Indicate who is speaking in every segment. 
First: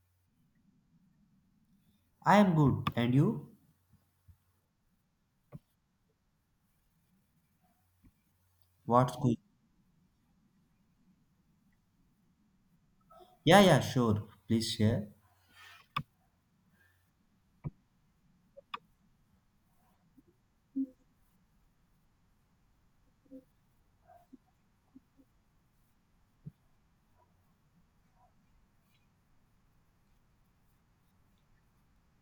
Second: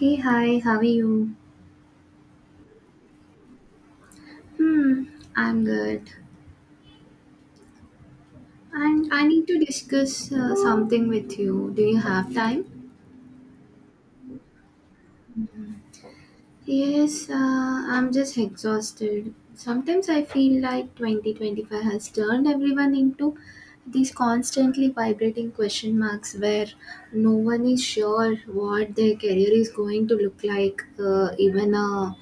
Speaker 1: Hey, hi, how are you?
Speaker 2: I am good. And you?
Speaker 1: Hmm, I'm good. And
Speaker 2: What's
Speaker 1: I
Speaker 2: good?
Speaker 1: need to discuss something with you. Do you have time?
Speaker 2: Yeah, yeah, sure. Please share.
Speaker 1: Yes, I'm just exhausted. Sometimes I feel like 2025 has turned everyone into these constantly vibrating question marks where no one is sure what their career is going to look like even a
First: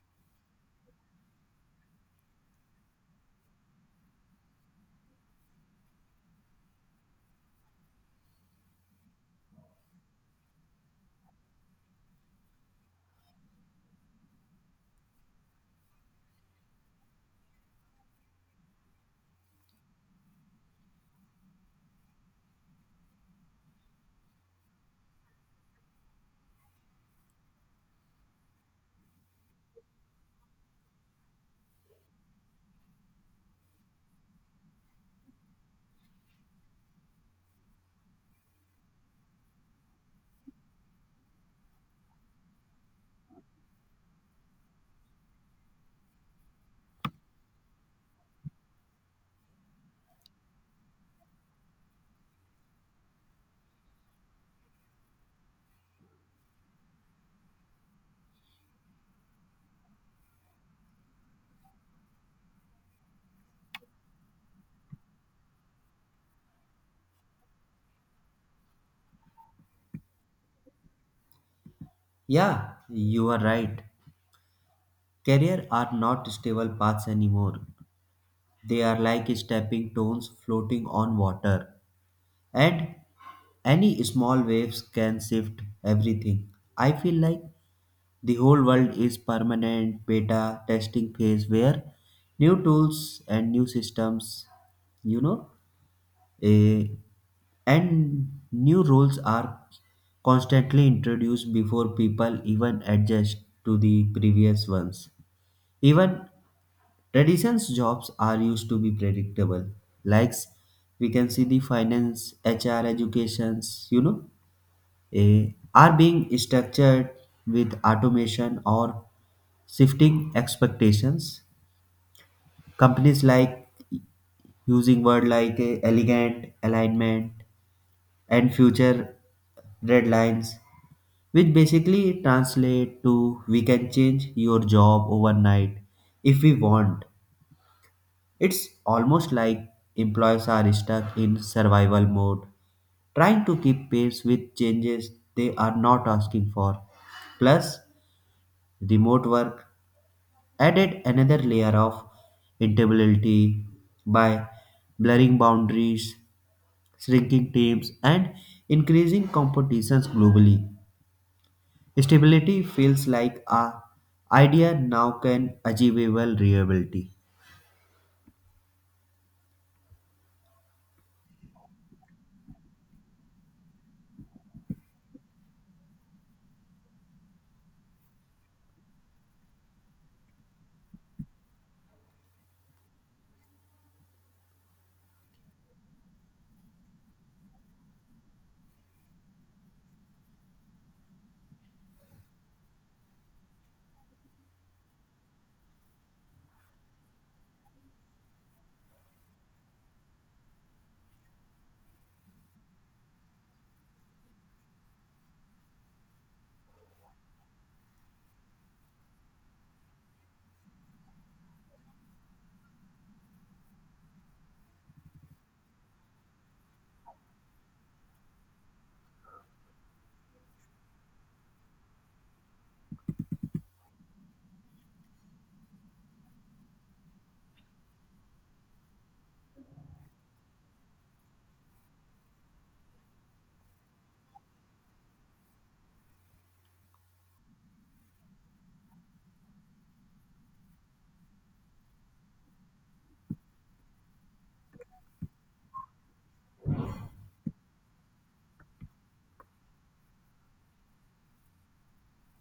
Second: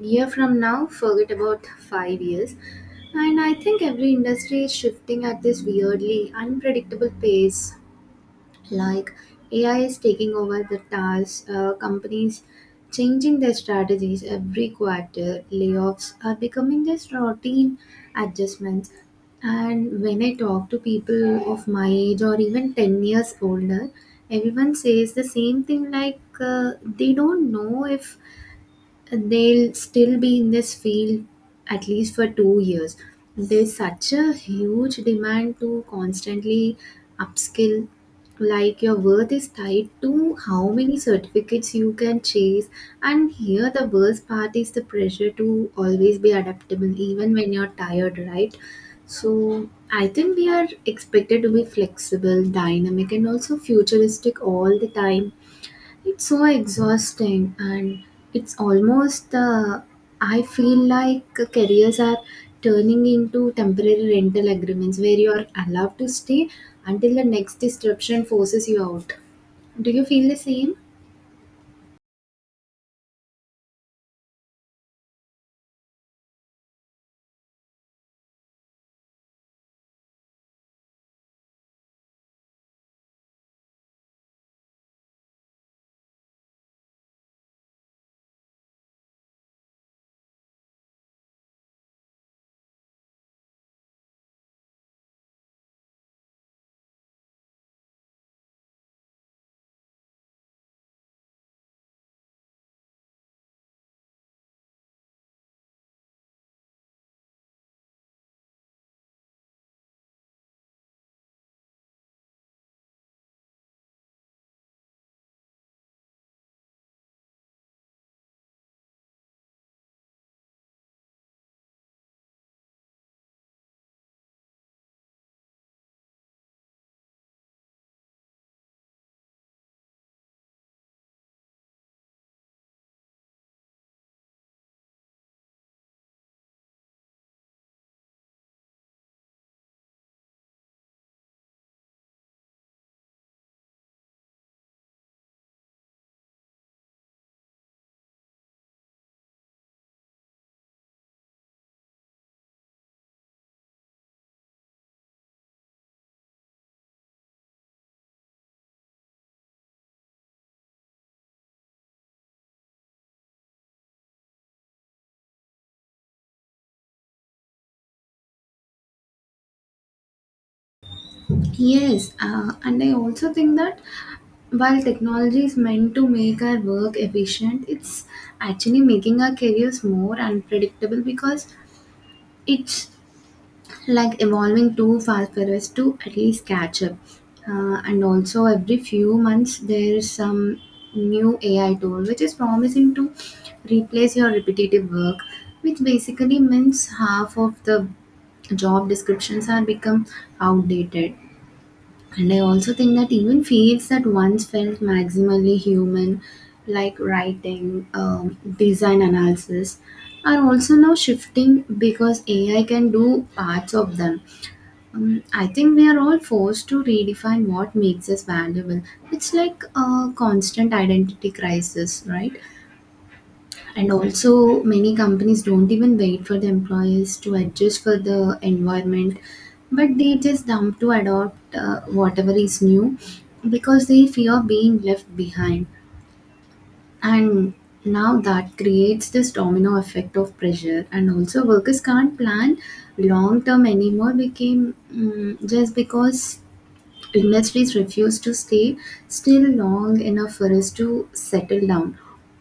Speaker 1: year from now, forget about 5 years. And I think every industry is shifting at this weirdly unpredictable pace, like AI is taking over the tasks, companies changing their strategies every quarter, layoffs are becoming just routine adjustments. And when I talk to people of my age or even 10 years older, everyone says the same thing, like they don't know if they'll still be in this field at least for 2 years. There's such a huge demand to constantly upskill. Like, your worth is tied to how many certificates you can chase. And here, the worst part is the pressure to always be adaptable, even when you're tired, right? So, I think we are expected to be flexible, dynamic, and also futuristic all the time. It's so exhausting, and it's almost I feel like careers are turning into temporary rental agreements where you are allowed to stay until the next disruption forces you out. Do you feel the same?
Speaker 2: Yeah, you are right. Career are not stable paths anymore. They are like stepping stones floating on water. And any small waves can shift everything. I feel like the whole world is permanent beta testing phase where new tools and new systems, you know, Eh, and new roles are constantly introduced before people even adjust to the previous ones. Even traditions jobs are used to be predictable. Like we can see the finance, HR, educations, are being structured with automation or shifting expectations. Companies like using word like elegant, alignment, and future red lines, which basically translate to we can change your job overnight if we want. It's almost like employees are stuck in survival mode, trying to keep pace with changes they are not asking for. Plus, remote work added another layer of instability by blurring boundaries, shrinking teams, and increasing competitions globally. Stability feels like a idea now can achievable reliability.
Speaker 1: Yes, and I also think that while technology is meant to make our work efficient, it's actually making our careers more unpredictable because it's like evolving too fast for us to at least catch up. And also, every few months, there is some new AI tool which is promising to replace your repetitive work, which basically means half of the job descriptions are become outdated. And I also think that even fields that once felt maximally human, like writing, design analysis, are also now shifting because AI can do parts of them. I think we are all forced to redefine what makes us valuable. It's like a constant identity crisis, right? And also, many companies don't even wait for the employees to adjust for the environment, but they just dump to adopt whatever is new because they fear being left behind. And now that creates this domino effect of pressure, and also workers can't plan long term anymore became just because industries refuse to stay still long enough for us to settle down.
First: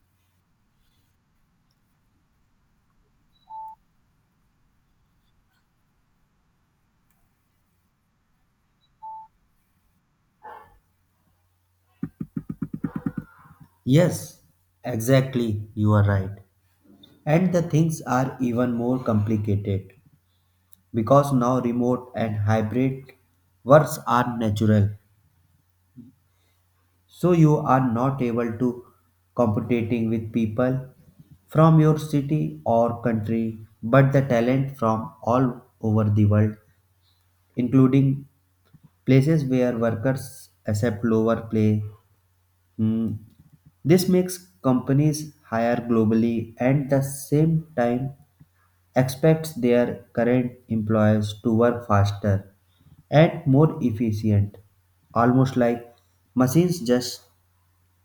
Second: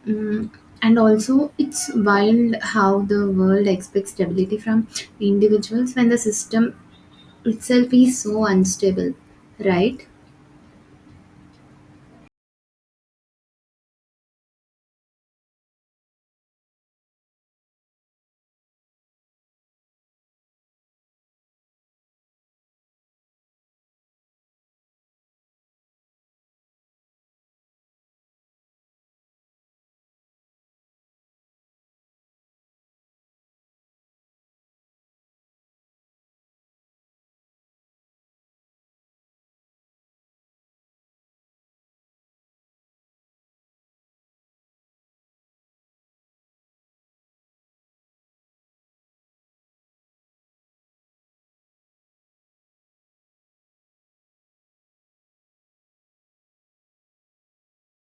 Speaker 1: Mm, and also, it's wild how the world expects stability from individuals when the system itself is so unstable, right?
Speaker 2: Yes, exactly, you are right. And the things are even more complicated because now remote and hybrid works are natural. So you are not able to competing with people from your city or country, but the talent from all over the world, including places where workers accept lower pay. Mm, This makes companies hire globally and the same time expects their current employees to work faster and more efficient, almost like machines just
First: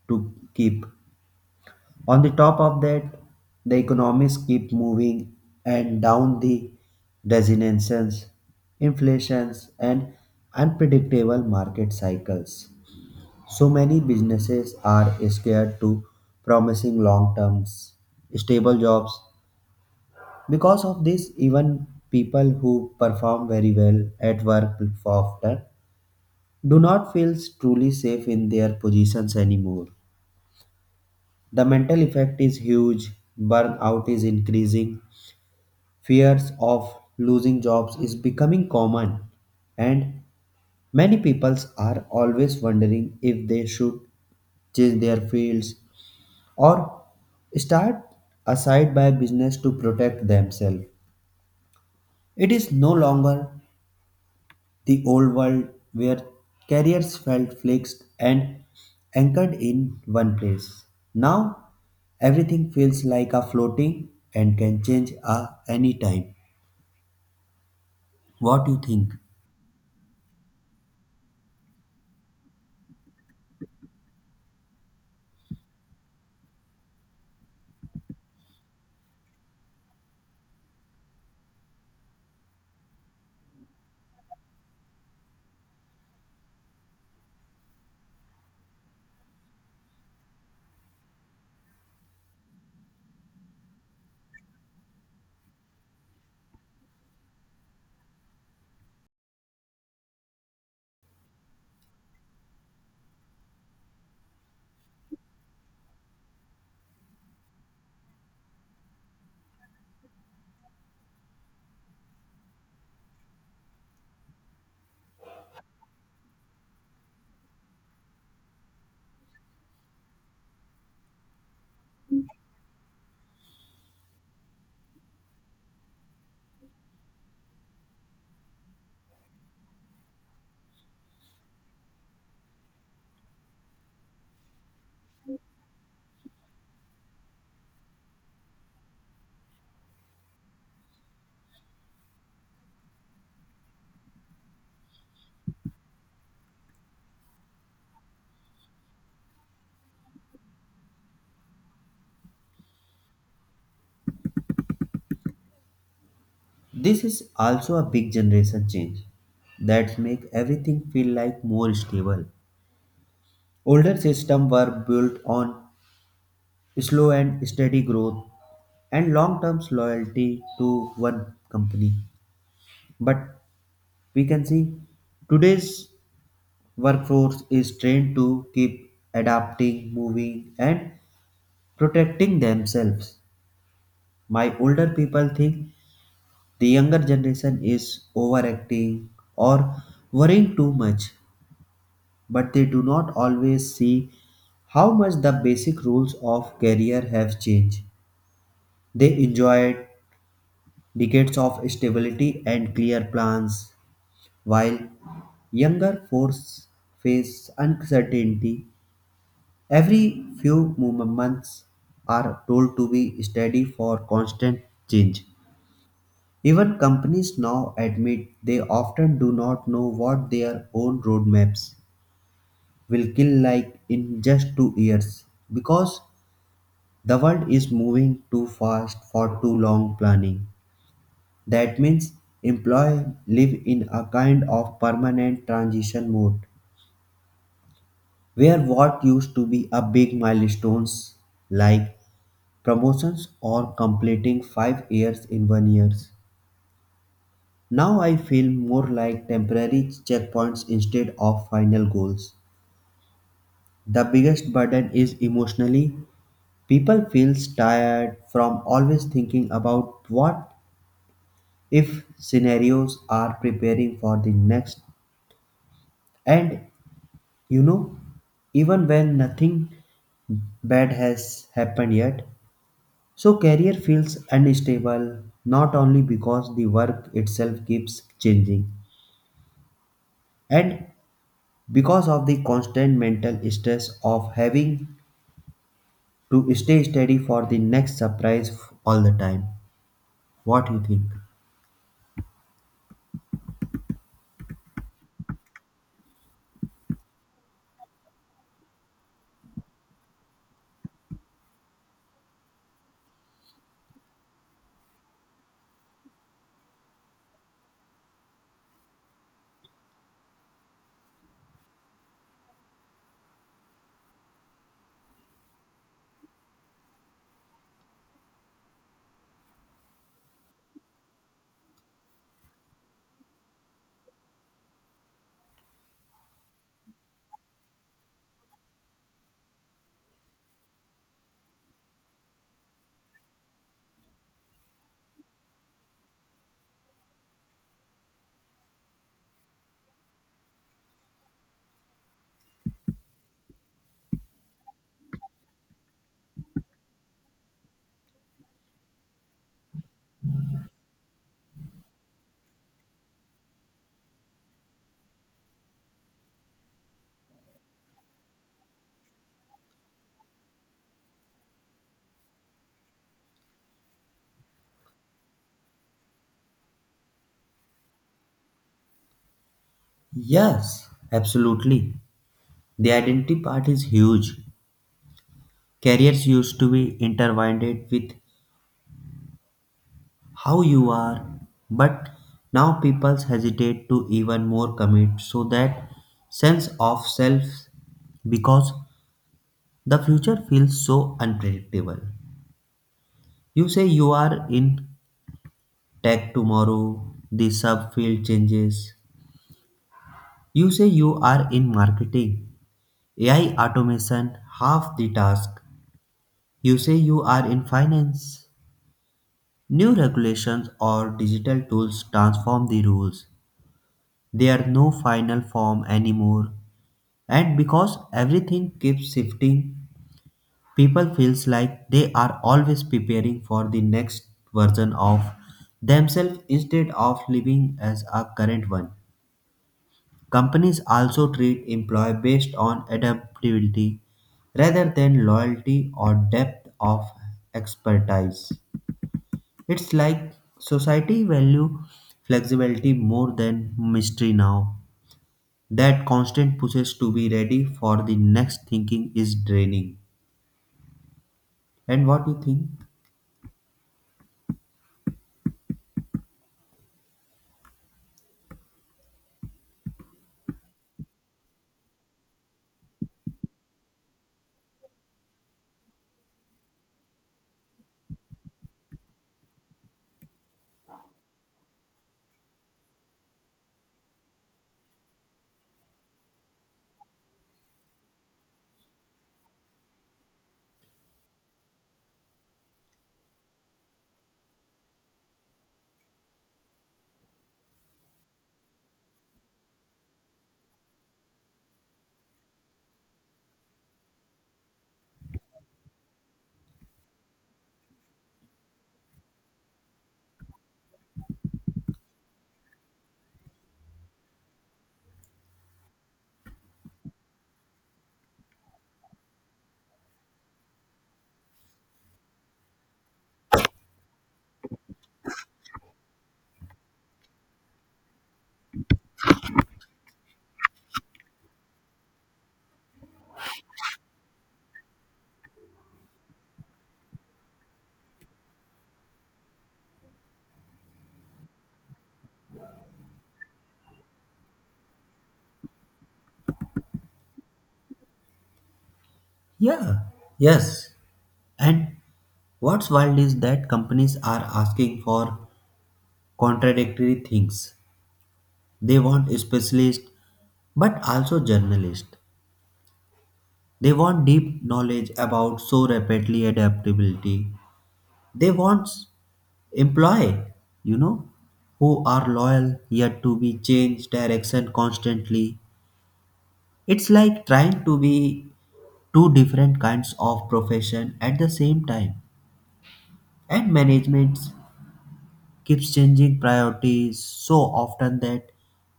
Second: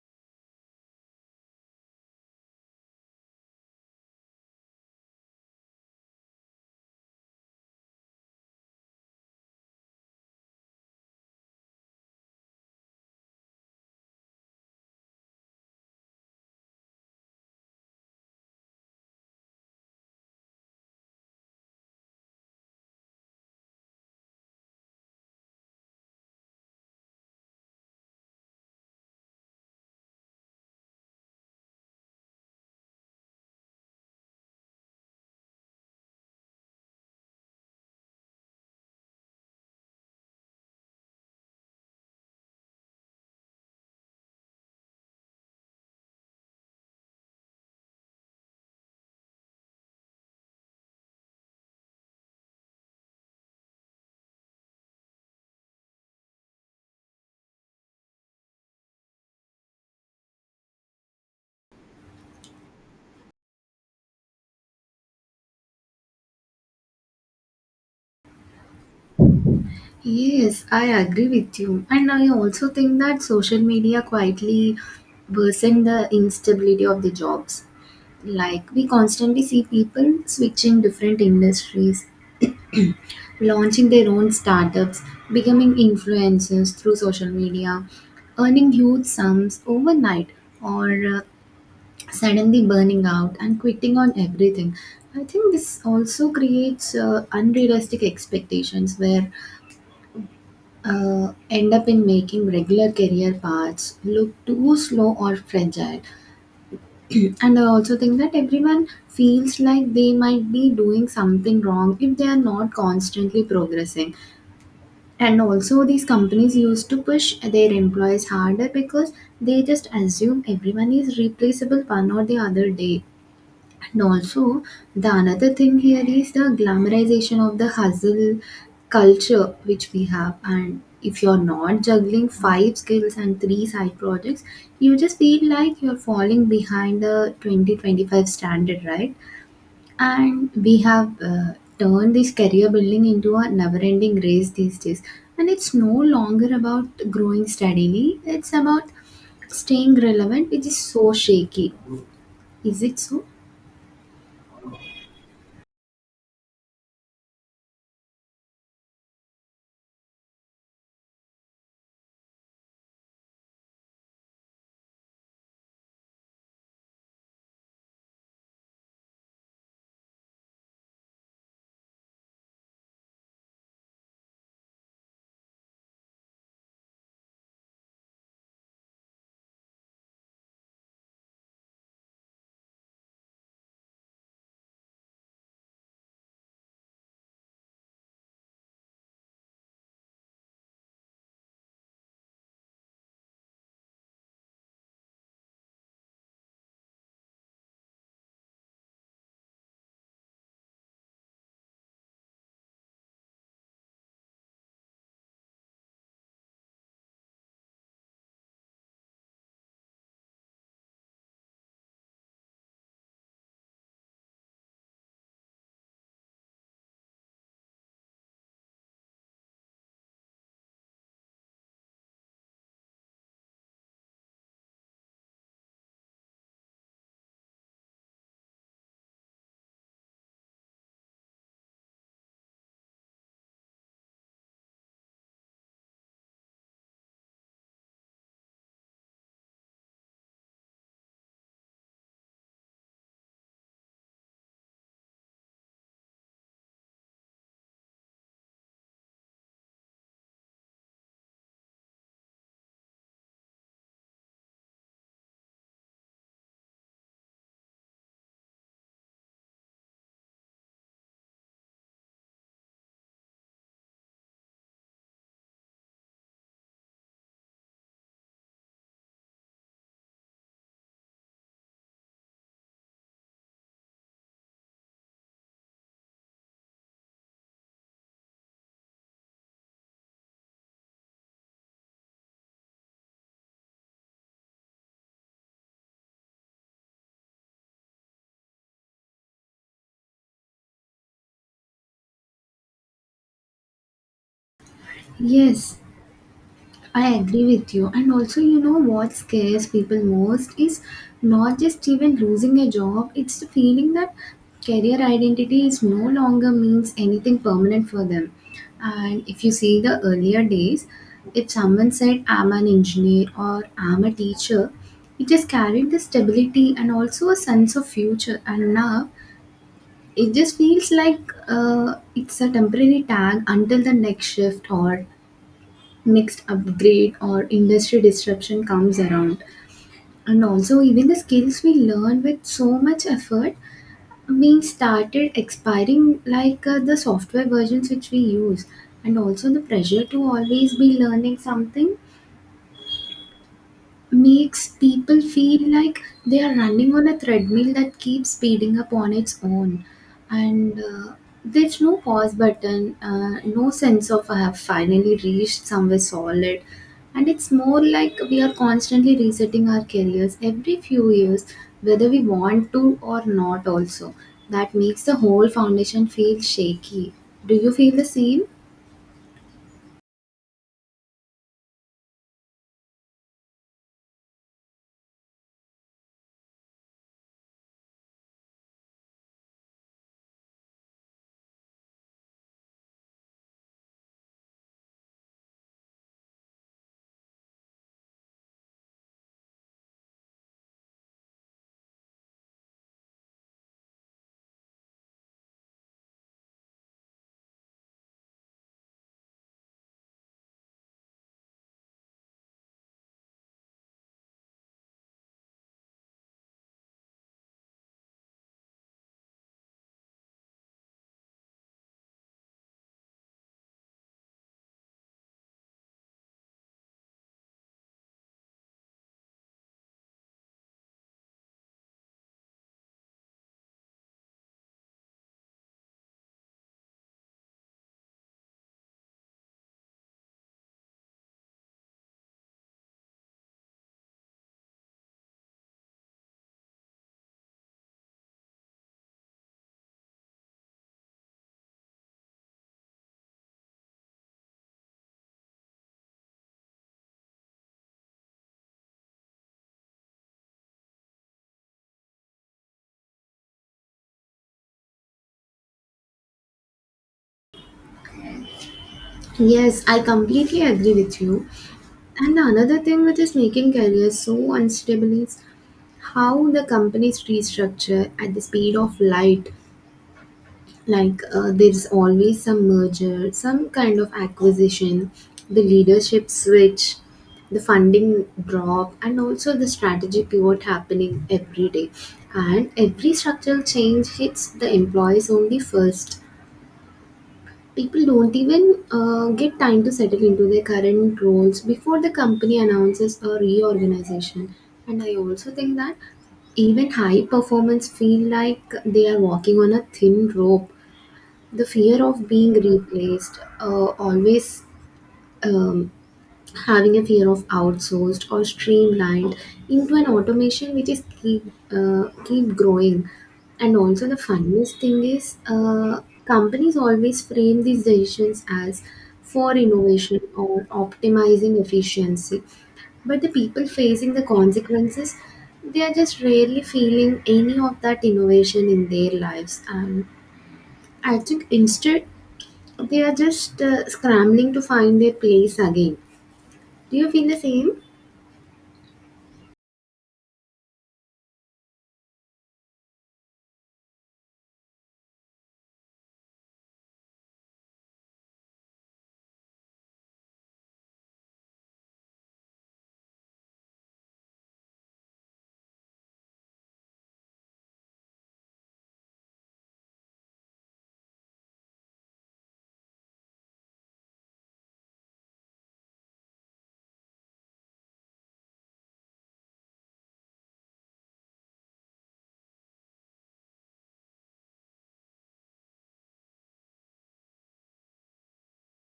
Speaker 2: to keep. On the top of that, the economies keep moving and down the resonances, inflations and unpredictable market cycles. So many businesses are scared to promising long term stable jobs. Because of this, even people who perform very well at work often do not feel truly safe in their positions anymore. The mental effect is huge, burnout is increasing, fears of losing jobs is becoming common, and many people are always wondering if they should change their fields or start a side by business to protect themselves. It is no longer the old world where careers felt fixed and anchored in one place. Now everything feels like a floating and can change at any time. What do you think?
Speaker 1: Yes, I agree with you. And I also think that social media quietly worsen the instability of the jobs. Like, we constantly see people switching different industries, launching their own startups, becoming influencers through social media, earning huge sums overnight, or uh, suddenly burning out and quitting on everything. I think this also creates unrealistic expectations where end up in making regular career paths look too slow or fragile. And I also think that everyone feels like they might be doing something wrong if they are not constantly progressing. And also, these companies used to push their employees harder because they just assume everyone is replaceable one or the other day. And also, the another thing here is the glamorization of the hustle culture which we have. And if you're not juggling five skills and three side projects, you just feel like you're falling behind the 2025 standard, right? And we have turned this career building into a never ending race these days, and it's no longer about growing steadily, it's about staying relevant, which is so shaky. Is it so?
Speaker 2: This is also a big generation change that make everything feel like more stable. Older systems were built on slow and steady growth and long-term loyalty to one company. But we can see today's workforce is trained to keep adapting, moving, and protecting themselves. My older people think the younger generation is overacting or worrying too much, but they do not always see how much the basic rules of career have changed. They enjoy decades of stability and clear plans, while younger forces face uncertainty. Every few movements are told to be steady for constant change. Even companies now admit they often do not know what their own roadmaps will kill like in just 2 years because the world is moving too fast for too long planning. That means employees live in a kind of permanent transition mode where what used to be a big milestones like promotions or completing 5 years in 1 years now I feel more like temporary checkpoints instead of final goals. The biggest burden is emotionally. People feels tired from always thinking about what if scenarios are preparing for the next and You know, even when nothing bad has happened yet. So, career feels unstable not only because the work itself keeps changing and because of the constant mental stress of having to stay steady for the next surprise all the time. What do you think?
Speaker 1: Yes, I agree with you. And also, you know what scares people most is not just even losing a job, it's the feeling that career identity is no longer means anything permanent for them. And if you see the earlier days, if someone said, I'm an engineer or I'm a teacher, it just carried the stability and also a sense of future. And now it just feels like it's a temporary tag until the next shift or next upgrade or industry disruption comes around. And also, even the skills we learn with so much effort being started expiring, like the software versions which we use, and also the pressure to always be learning something makes people feel like they are running on a treadmill that keeps speeding up on its own. And there's no pause button, no sense of I have finally reached somewhere solid, and it's more like we are constantly resetting our careers every few years whether we want to or not. Also, that makes the whole foundation feel shaky. Do you feel the same?
Speaker 2: Yes, absolutely. The identity part is huge. Careers used to be intertwined with how you are but now people hesitate to even more commit so that sense of self because the future feels so unpredictable. You say you are in tech, tomorrow the subfield changes. You say you are in marketing, AI automation half the task. You say you are in finance, new regulations or digital tools transform the rules. There are no final form anymore. And because everything keeps shifting, people feels like they are always preparing for the next version of themselves instead of living as a current one. Companies also treat employee based on adaptability rather than loyalty or depth of expertise. It's like society value flexibility more than mystery now. That constant pushes to be ready for the next thinking is draining. And what you think?
Speaker 1: Yes, I completely agree with you. And another thing which is making careers so unstable is how the companies restructure at the speed of light. Like, there's always some merger, some kind of acquisition, the leadership switch, the funding drop, and also the strategy pivot happening every day. And every structural change hits the employees only first. People don't even get time to settle into their current roles before the company announces a reorganization. And I also think that even high performers feel like they are walking on a thin rope. The fear of being replaced, always, um, having a fear of outsourced or streamlined into an automation which is keep keep growing. And also the funniest thing is, companies always frame these decisions as for innovation or optimizing efficiency, but the people facing the consequences, they are just rarely feeling any of that innovation in their lives. And I think instead they are just scrambling to find their place again. Do you feel the same?
Speaker 2: Yeah, yes. And what's wild is that companies are asking for contradictory things. They want specialists, but also journalists. They want deep knowledge about so rapidly adaptability. They want employee, you know, who are loyal yet to be changed direction constantly. It's like trying to be two different kinds of profession at the same time. And management keeps changing priorities so often that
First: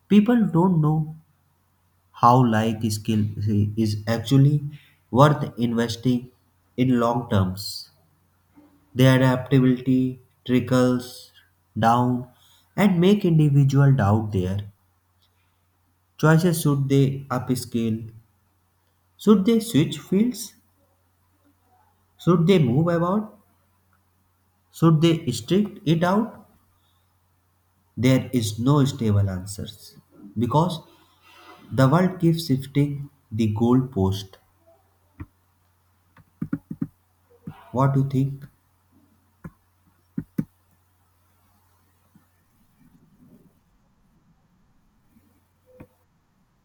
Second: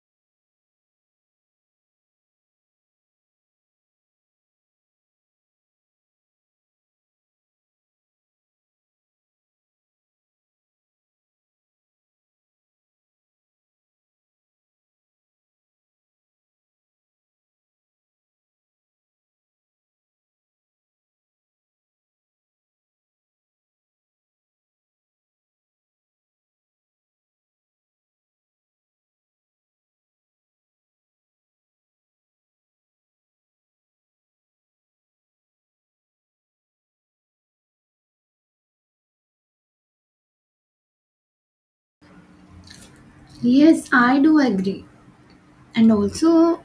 Speaker 2: people don't know how like skill is actually worth investing in long terms. Their adaptability trickles down and make individual doubt their choices. Should they upskill? Should they switch fields? Should they move about? Should they strict it out? There is no stable answers because the world keeps shifting the goalpost. What do you think?
Speaker 1: Yes, I do agree. And also,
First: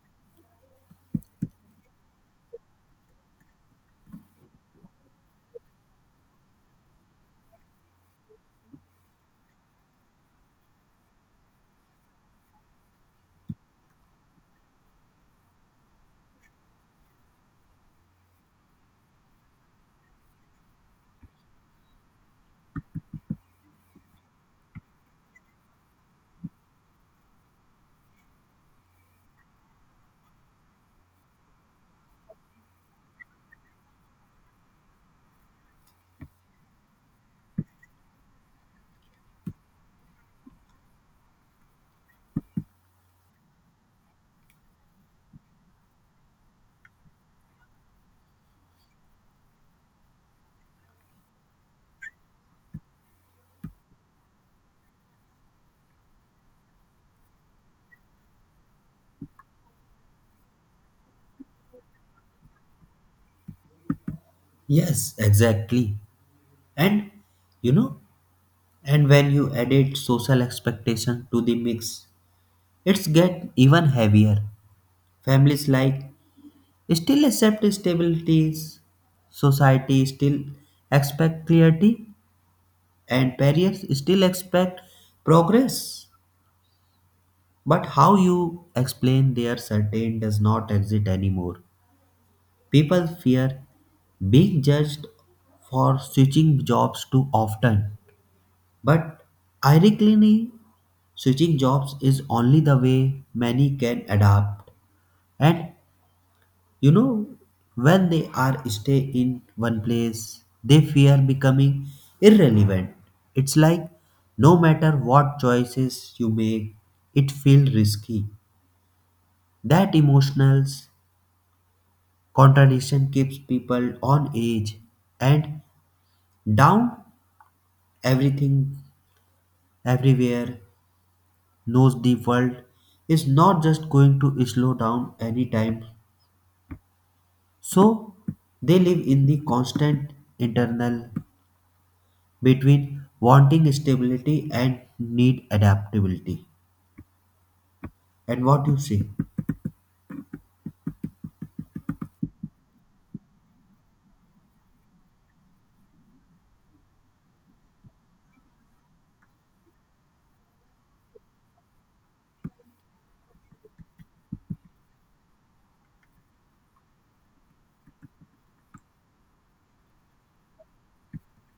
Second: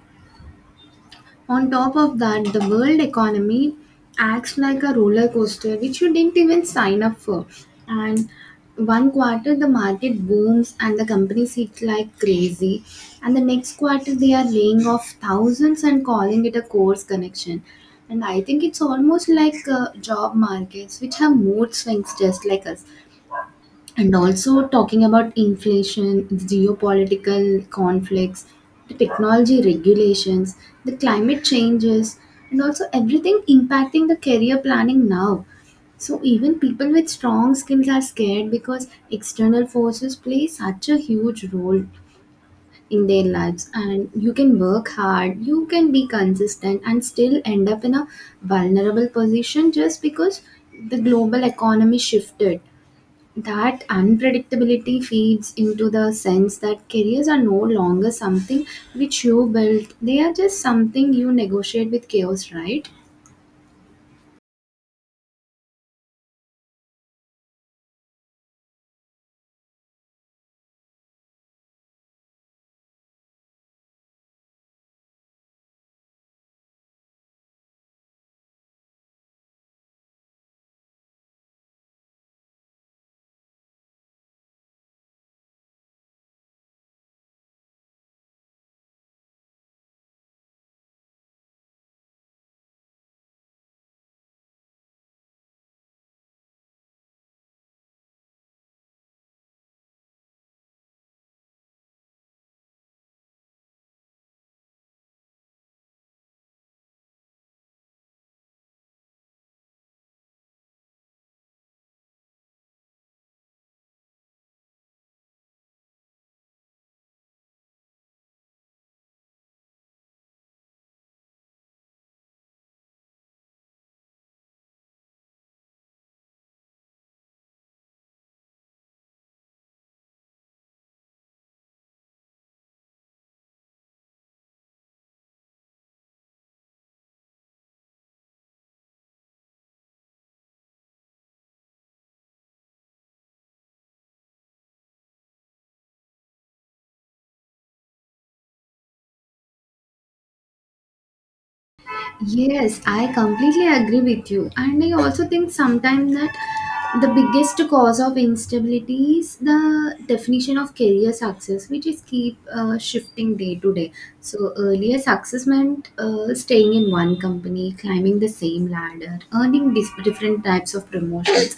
Speaker 1: on top of that, the world economy acts like a roller coaster, which you didn't even sign up for. And one quarter, the market booms and the companies hit like crazy. And the next quarter, they are laying off thousands and calling it a course connection. And I think it's almost like job markets, which have mood swings just like us. And also talking about inflation, geopolitical conflicts, the technology regulations, the climate changes, and also everything impacting the career planning now. So even people with strong skills are scared because external forces play such a huge role in their lives. And you can work hard, you can be consistent and still end up in a vulnerable position just because the global economy shifted. That unpredictability feeds into the sense that careers are no longer something which you built, they are just something you negotiate with chaos, right?
Speaker 2: Yes, exactly. And you know, and when you added social expectation to the mix, it's get even heavier. Families like still accept stabilities, society still expect clarity, and parents still expect progress. But how you explain their certain does not exist anymore. People fear being judged for switching jobs too often. But ironically, switching jobs is only the way many can adapt. And you know, when they are stay in one place, they fear becoming irrelevant. It's like no matter what choices you make, it feels risky. That emotional contradiction keeps people on edge. And down everything everywhere knows the world is not just going to slow down anytime. So they live in the constant internal between wanting stability and need adaptability. And what you say?
Speaker 1: Yes, I completely agree with you. And I also think sometimes that the biggest cause of instability is the definition of career success, which is keep shifting day to day. So earlier success meant staying in one company, climbing the same ladder, earning different types of promotions.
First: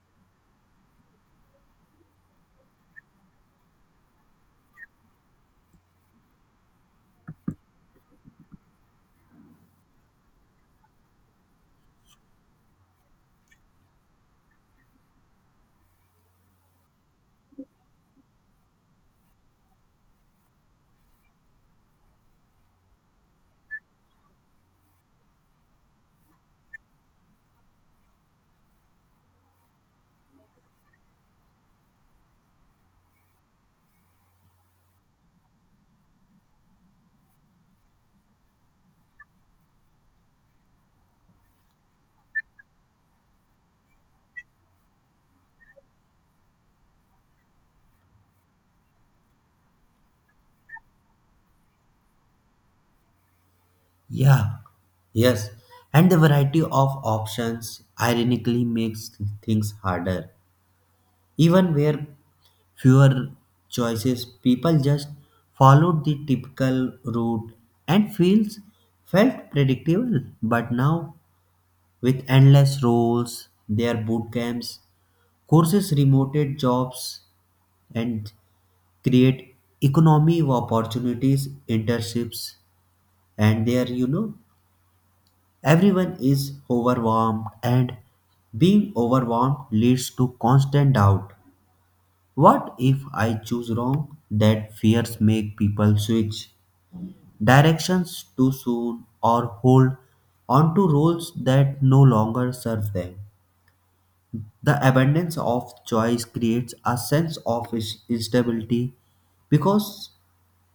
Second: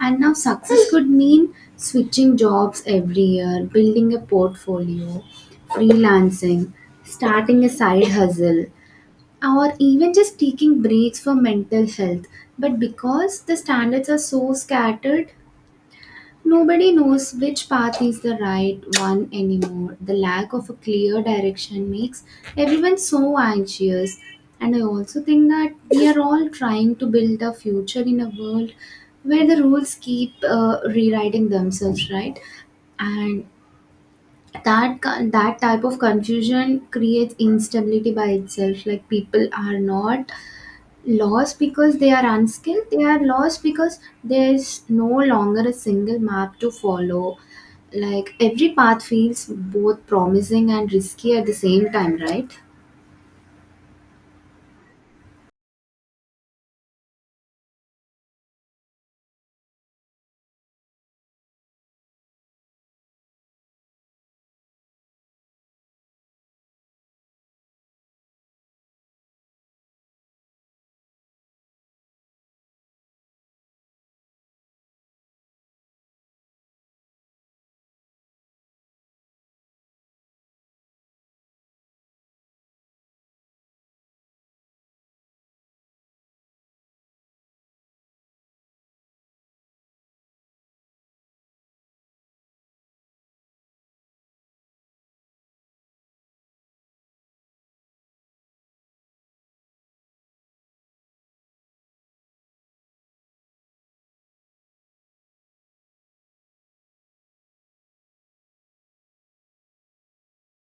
Speaker 1: And now success could mean switching jobs every year, building a portfolio, freelancing, starting a side hustle, or even just taking breaks for mental health. But because the standards are so scattered, nobody knows which path is the right one anymore. The lack of a clear direction makes everyone so anxious. And I also think that we are all trying to build a future in a world where the rules keep rewriting themselves, right? And that type of confusion creates instability by itself. Like, people are not lost because they are unskilled, they are lost because there's no longer a single map to follow. Like, every path feels both promising and risky at the same time, right?
Speaker 2: Yeah, yes. And the variety of options ironically makes things harder. Even where fewer choices, people just followed the typical route and feels felt predictable. But now, with endless roles, their boot camps, courses, remoted jobs, and create economy of opportunities, internships, and there everyone is overwhelmed, and being overwhelmed leads to constant doubt. What if I choose wrong? That fears make people switch directions too soon or hold on to roles that no longer serve them. The abundance of choice creates a sense of instability because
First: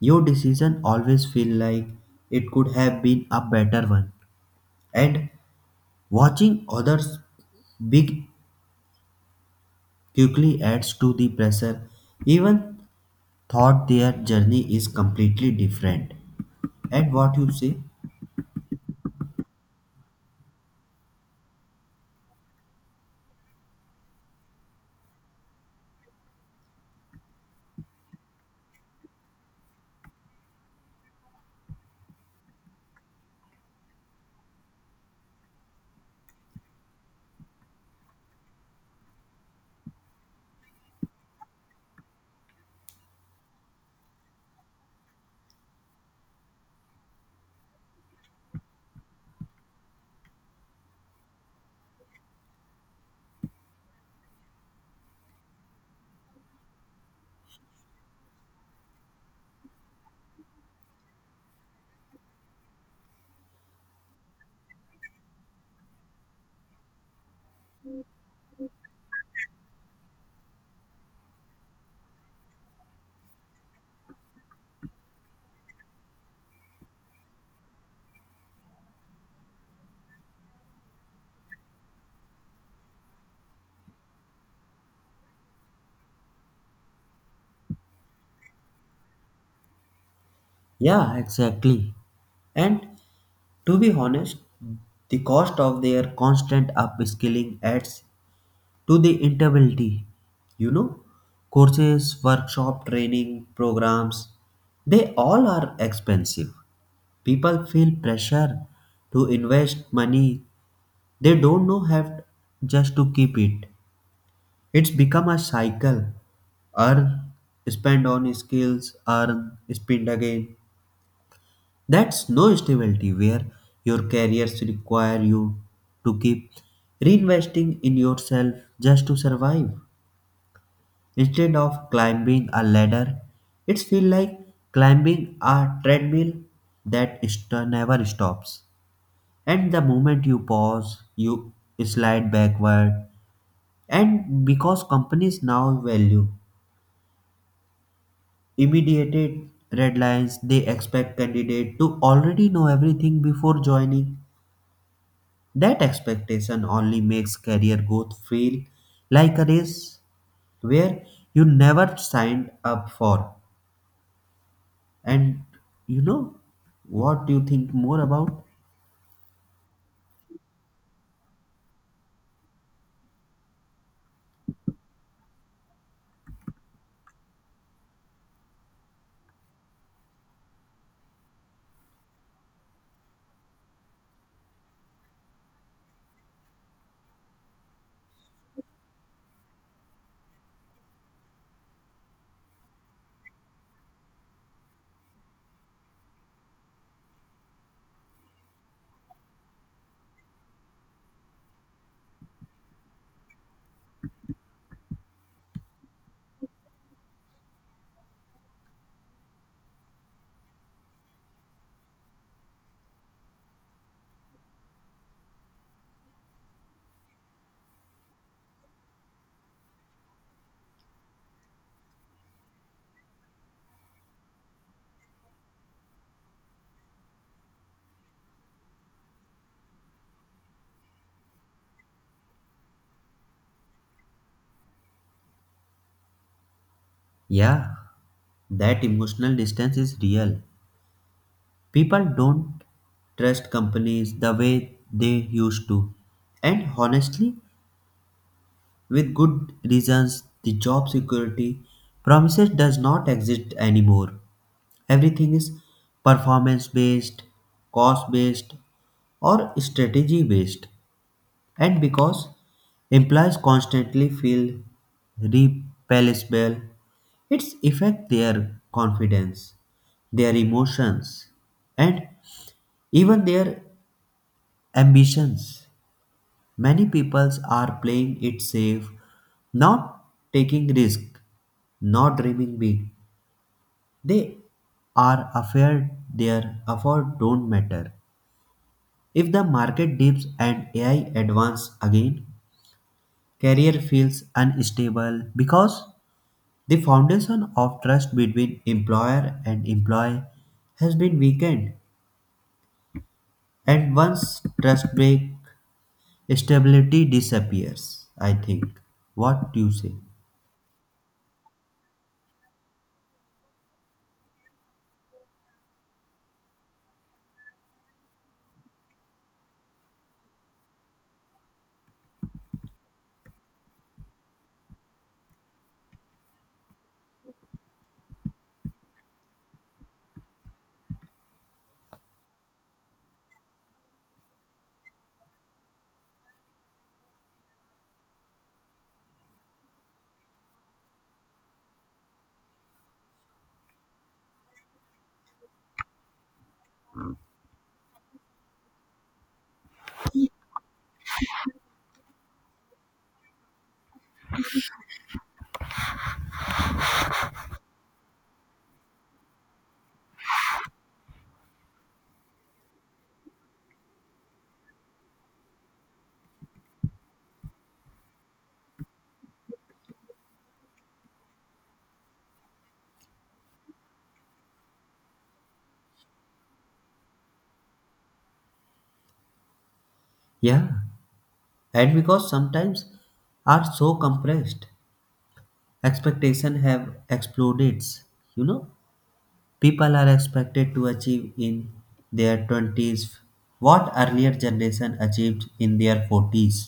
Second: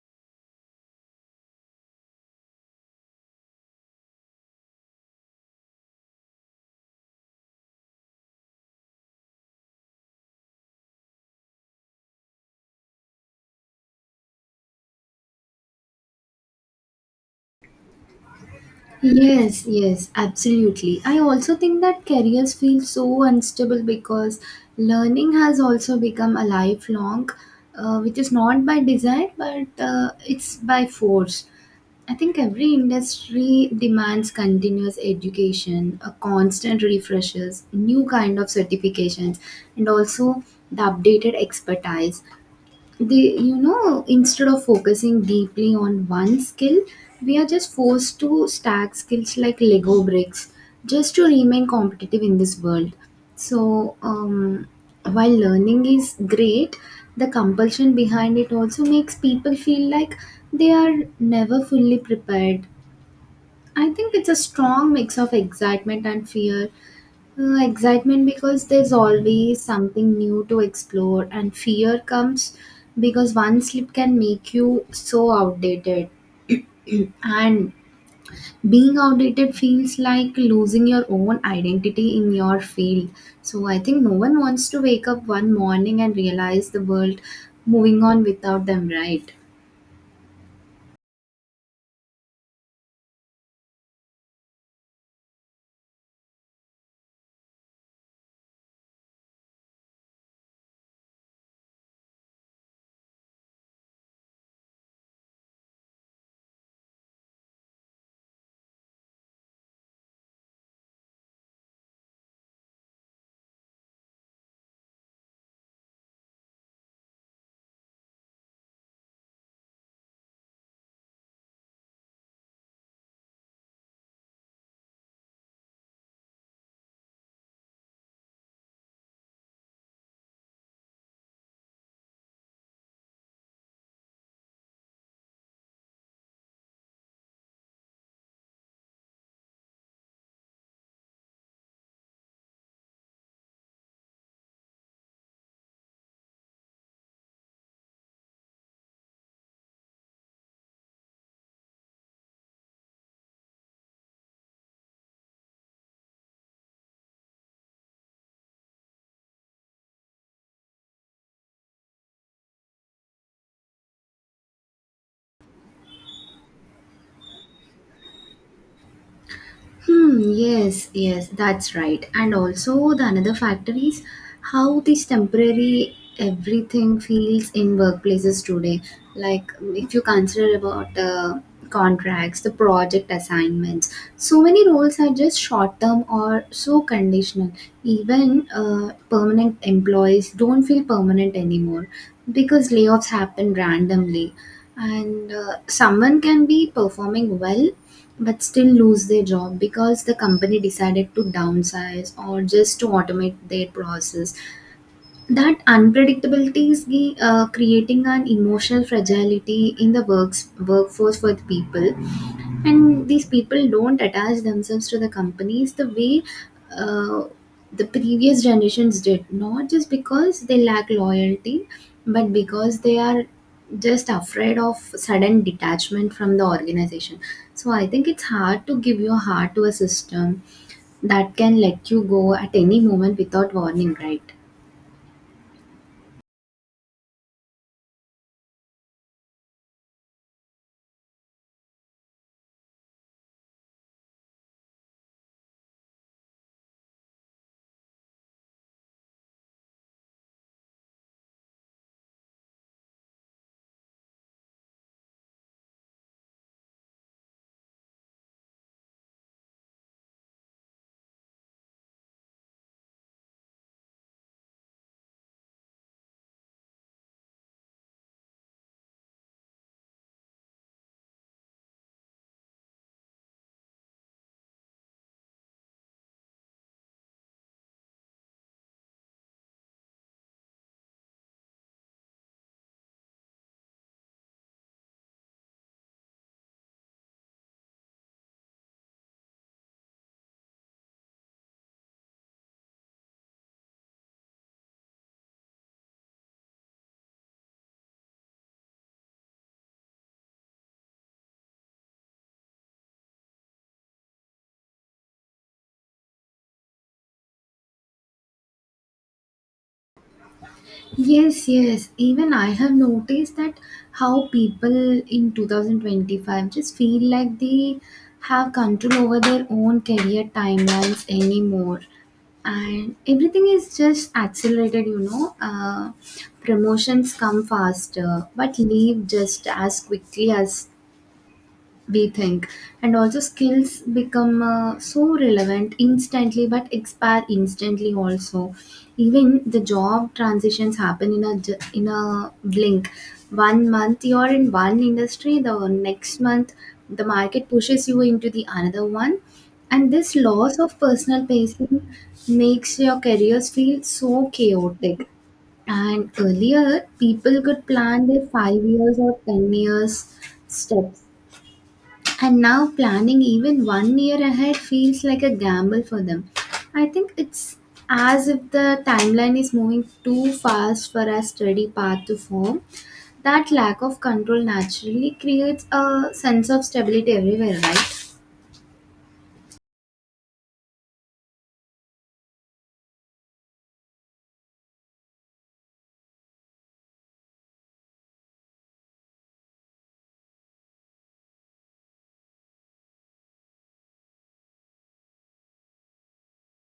Speaker 2: your decision always feel like it could have been a better one. And watching others big quickly adds to the pressure even thought their journey is completely different. And what you say?
Speaker 1: Yes, yes, absolutely. I also think that careers feel so unstable because learning has also become a lifelong, which is not by design, but it's by force. I think every industry demands continuous education, a constant refreshes, new kind of certifications, and also the updated expertise. The, you know, instead of focusing deeply on one skill, we are just forced to stack skills like lego bricks just to remain competitive in this world. So, while learning is great, the compulsion behind it also makes people feel like they are never fully prepared. I think it's a strong mix of excitement and fear. Excitement because there's always something new to explore, and fear comes because one slip can make you so outdated. And being outdated feels like losing your own identity in your field. So I think no one wants to wake up one morning and realize the world moving on without them, right?
Speaker 2: Yeah, exactly. And to be honest, the cost of their constant upskilling adds to the instability. You know, courses, workshop, training, programs, they all are expensive. People feel pressure to invest money they don't know have just to keep it. It's become a cycle. Earn, spend on skills, earn, spend again. That's no stability where your careers require you to keep reinvesting in yourself just to survive. Instead of climbing a ladder, it feels like climbing a treadmill that never stops. And the moment you pause, you slide backward. And because companies now value immediate red lines, they expect candidate to already know everything before joining. That expectation only makes career growth feel like a race where you never signed up for. And you know what do you think more about?
Speaker 1: Hmm, yes, yes, that's right. And also, the another factor is how this temporary everything feels in workplaces today. Like, if you consider about the contracts, the project assignments, so many roles are just short term or so conditional. Even permanent employees don't feel permanent anymore because layoffs happen randomly. And someone can be performing well but still lose their job because the company decided to downsize or just to automate their process. That unpredictability is creating an emotional fragility in the works workforce for the people. And these people don't attach themselves to the companies the way uh, the previous generations did, not just because they lack loyalty, but because they are just afraid of sudden detachment from the organization. So I think it's hard to give your heart to a system that can let you go at any moment without warning, right?
Speaker 2: Yeah, that emotional distance is real. People don't trust companies the way they used to. And honestly, with good reasons, the job security promises does not exist anymore. Everything is performance based, cost based, or strategy based. And because employees constantly feel repellable, it's affect their confidence, their emotions, and even their ambitions. Many peoples are playing it safe, not taking risk not dreaming big. They are afraid their effort don't matter. If the market dips and AI advance again, career feels unstable because the foundation of trust between employer and employee has been weakened. And once trust break, stability disappears, I think. What do you say?
Speaker 1: Yes, yes. Even I have noticed that how people in 2025 just feel like they have control over their own career timelines anymore. And everything is just accelerated, you know. Promotions come faster, but leave just as quickly as we think. And also skills become so relevant instantly but expire instantly also. Even the job transitions happen in a in a blink. One month you're in one industry, the next month the market pushes you into the another one. And this loss of personal pacing makes your careers feel so chaotic. And earlier people could plan their 5 years or 10 years steps, and now planning even one year ahead feels like a gamble for them. I think it's as if the timeline is moving too fast for a steady path to form. That lack of control naturally creates a sense of stability everywhere, right?
Speaker 2: Yeah. And because sometimes are so compressed, expectation have exploded. you know people are expected to achieve in their 20s what earlier generation achieved in their 40s.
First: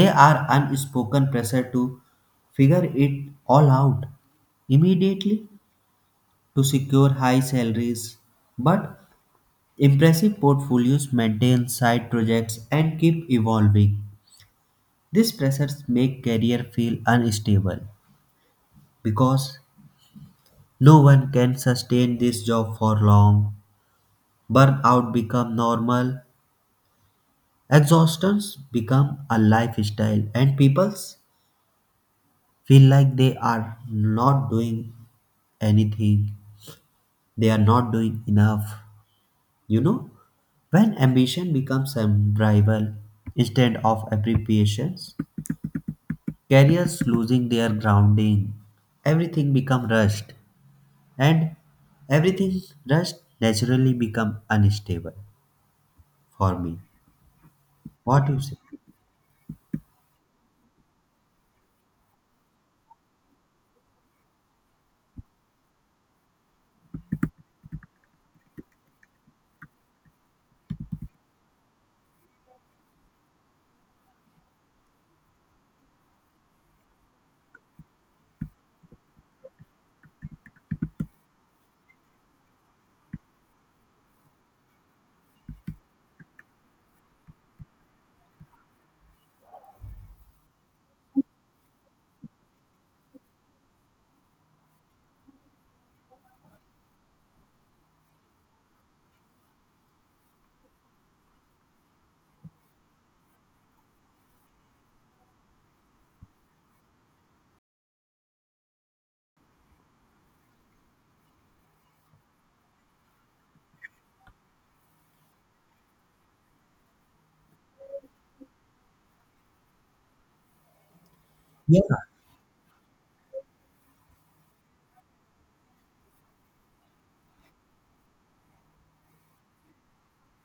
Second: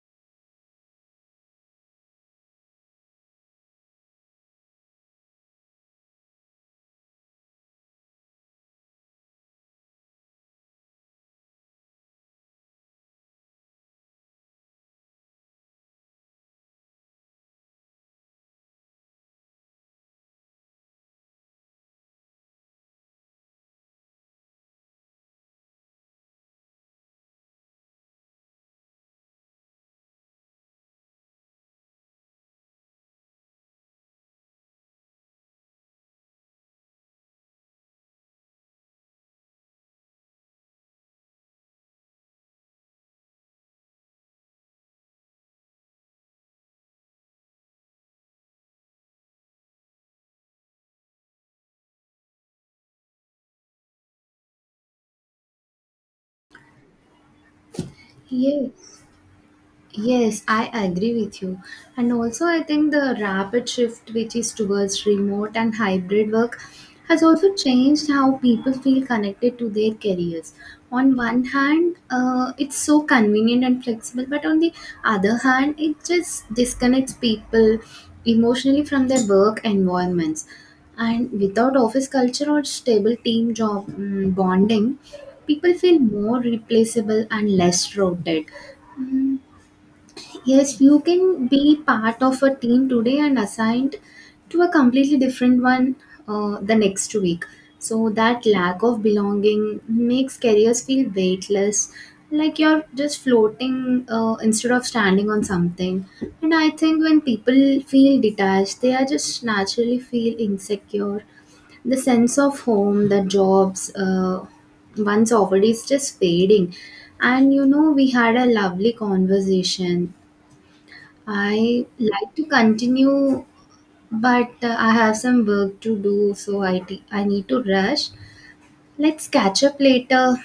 Speaker 2: They are unspoken pressure to figure it all out immediately, to secure high salaries but impressive portfolios, maintain side projects and keep evolving. These pressures make career feel unstable because no one can sustain this job for long. Burnout become normal. Exhaustions become a lifestyle and people feel like they are not doing anything. They are not doing enough. You know? When ambition becomes a rival instead of appreciations, careers losing their grounding. Everything become rushed and everything rushed naturally become unstable for me. What do you say?
Speaker 1: Yes. Yes, I agree with you. And also, I think the rapid shift, which is towards remote and hybrid work, has also changed how people feel connected to their careers. On one hand, it's so convenient and flexible, but on the other hand, it just disconnects people emotionally from their work environments. And without office culture or stable team job bonding, people feel more replaceable and less rooted. Yes, you can be part of a team today and assigned to a completely different one the next week. So that lack of belonging makes careers feel weightless, like you're just floating instead of standing on something. And I think when people feel detached, they are just naturally feel insecure. The sense of home, the jobs, once offered is just fading. And you know, we had a lovely conversation,
Speaker 2: Yeah,
Speaker 1: I like to continue, but I have some work to do, so I need to rush. Let's catch up later.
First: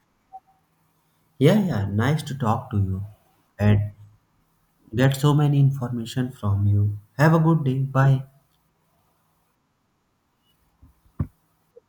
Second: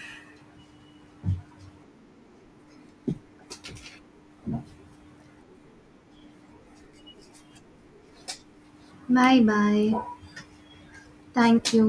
Speaker 2: yeah, yeah. Nice to talk to you and get so many information from you. Have a good day. Bye.
Speaker 1: Bye bye. Thank you.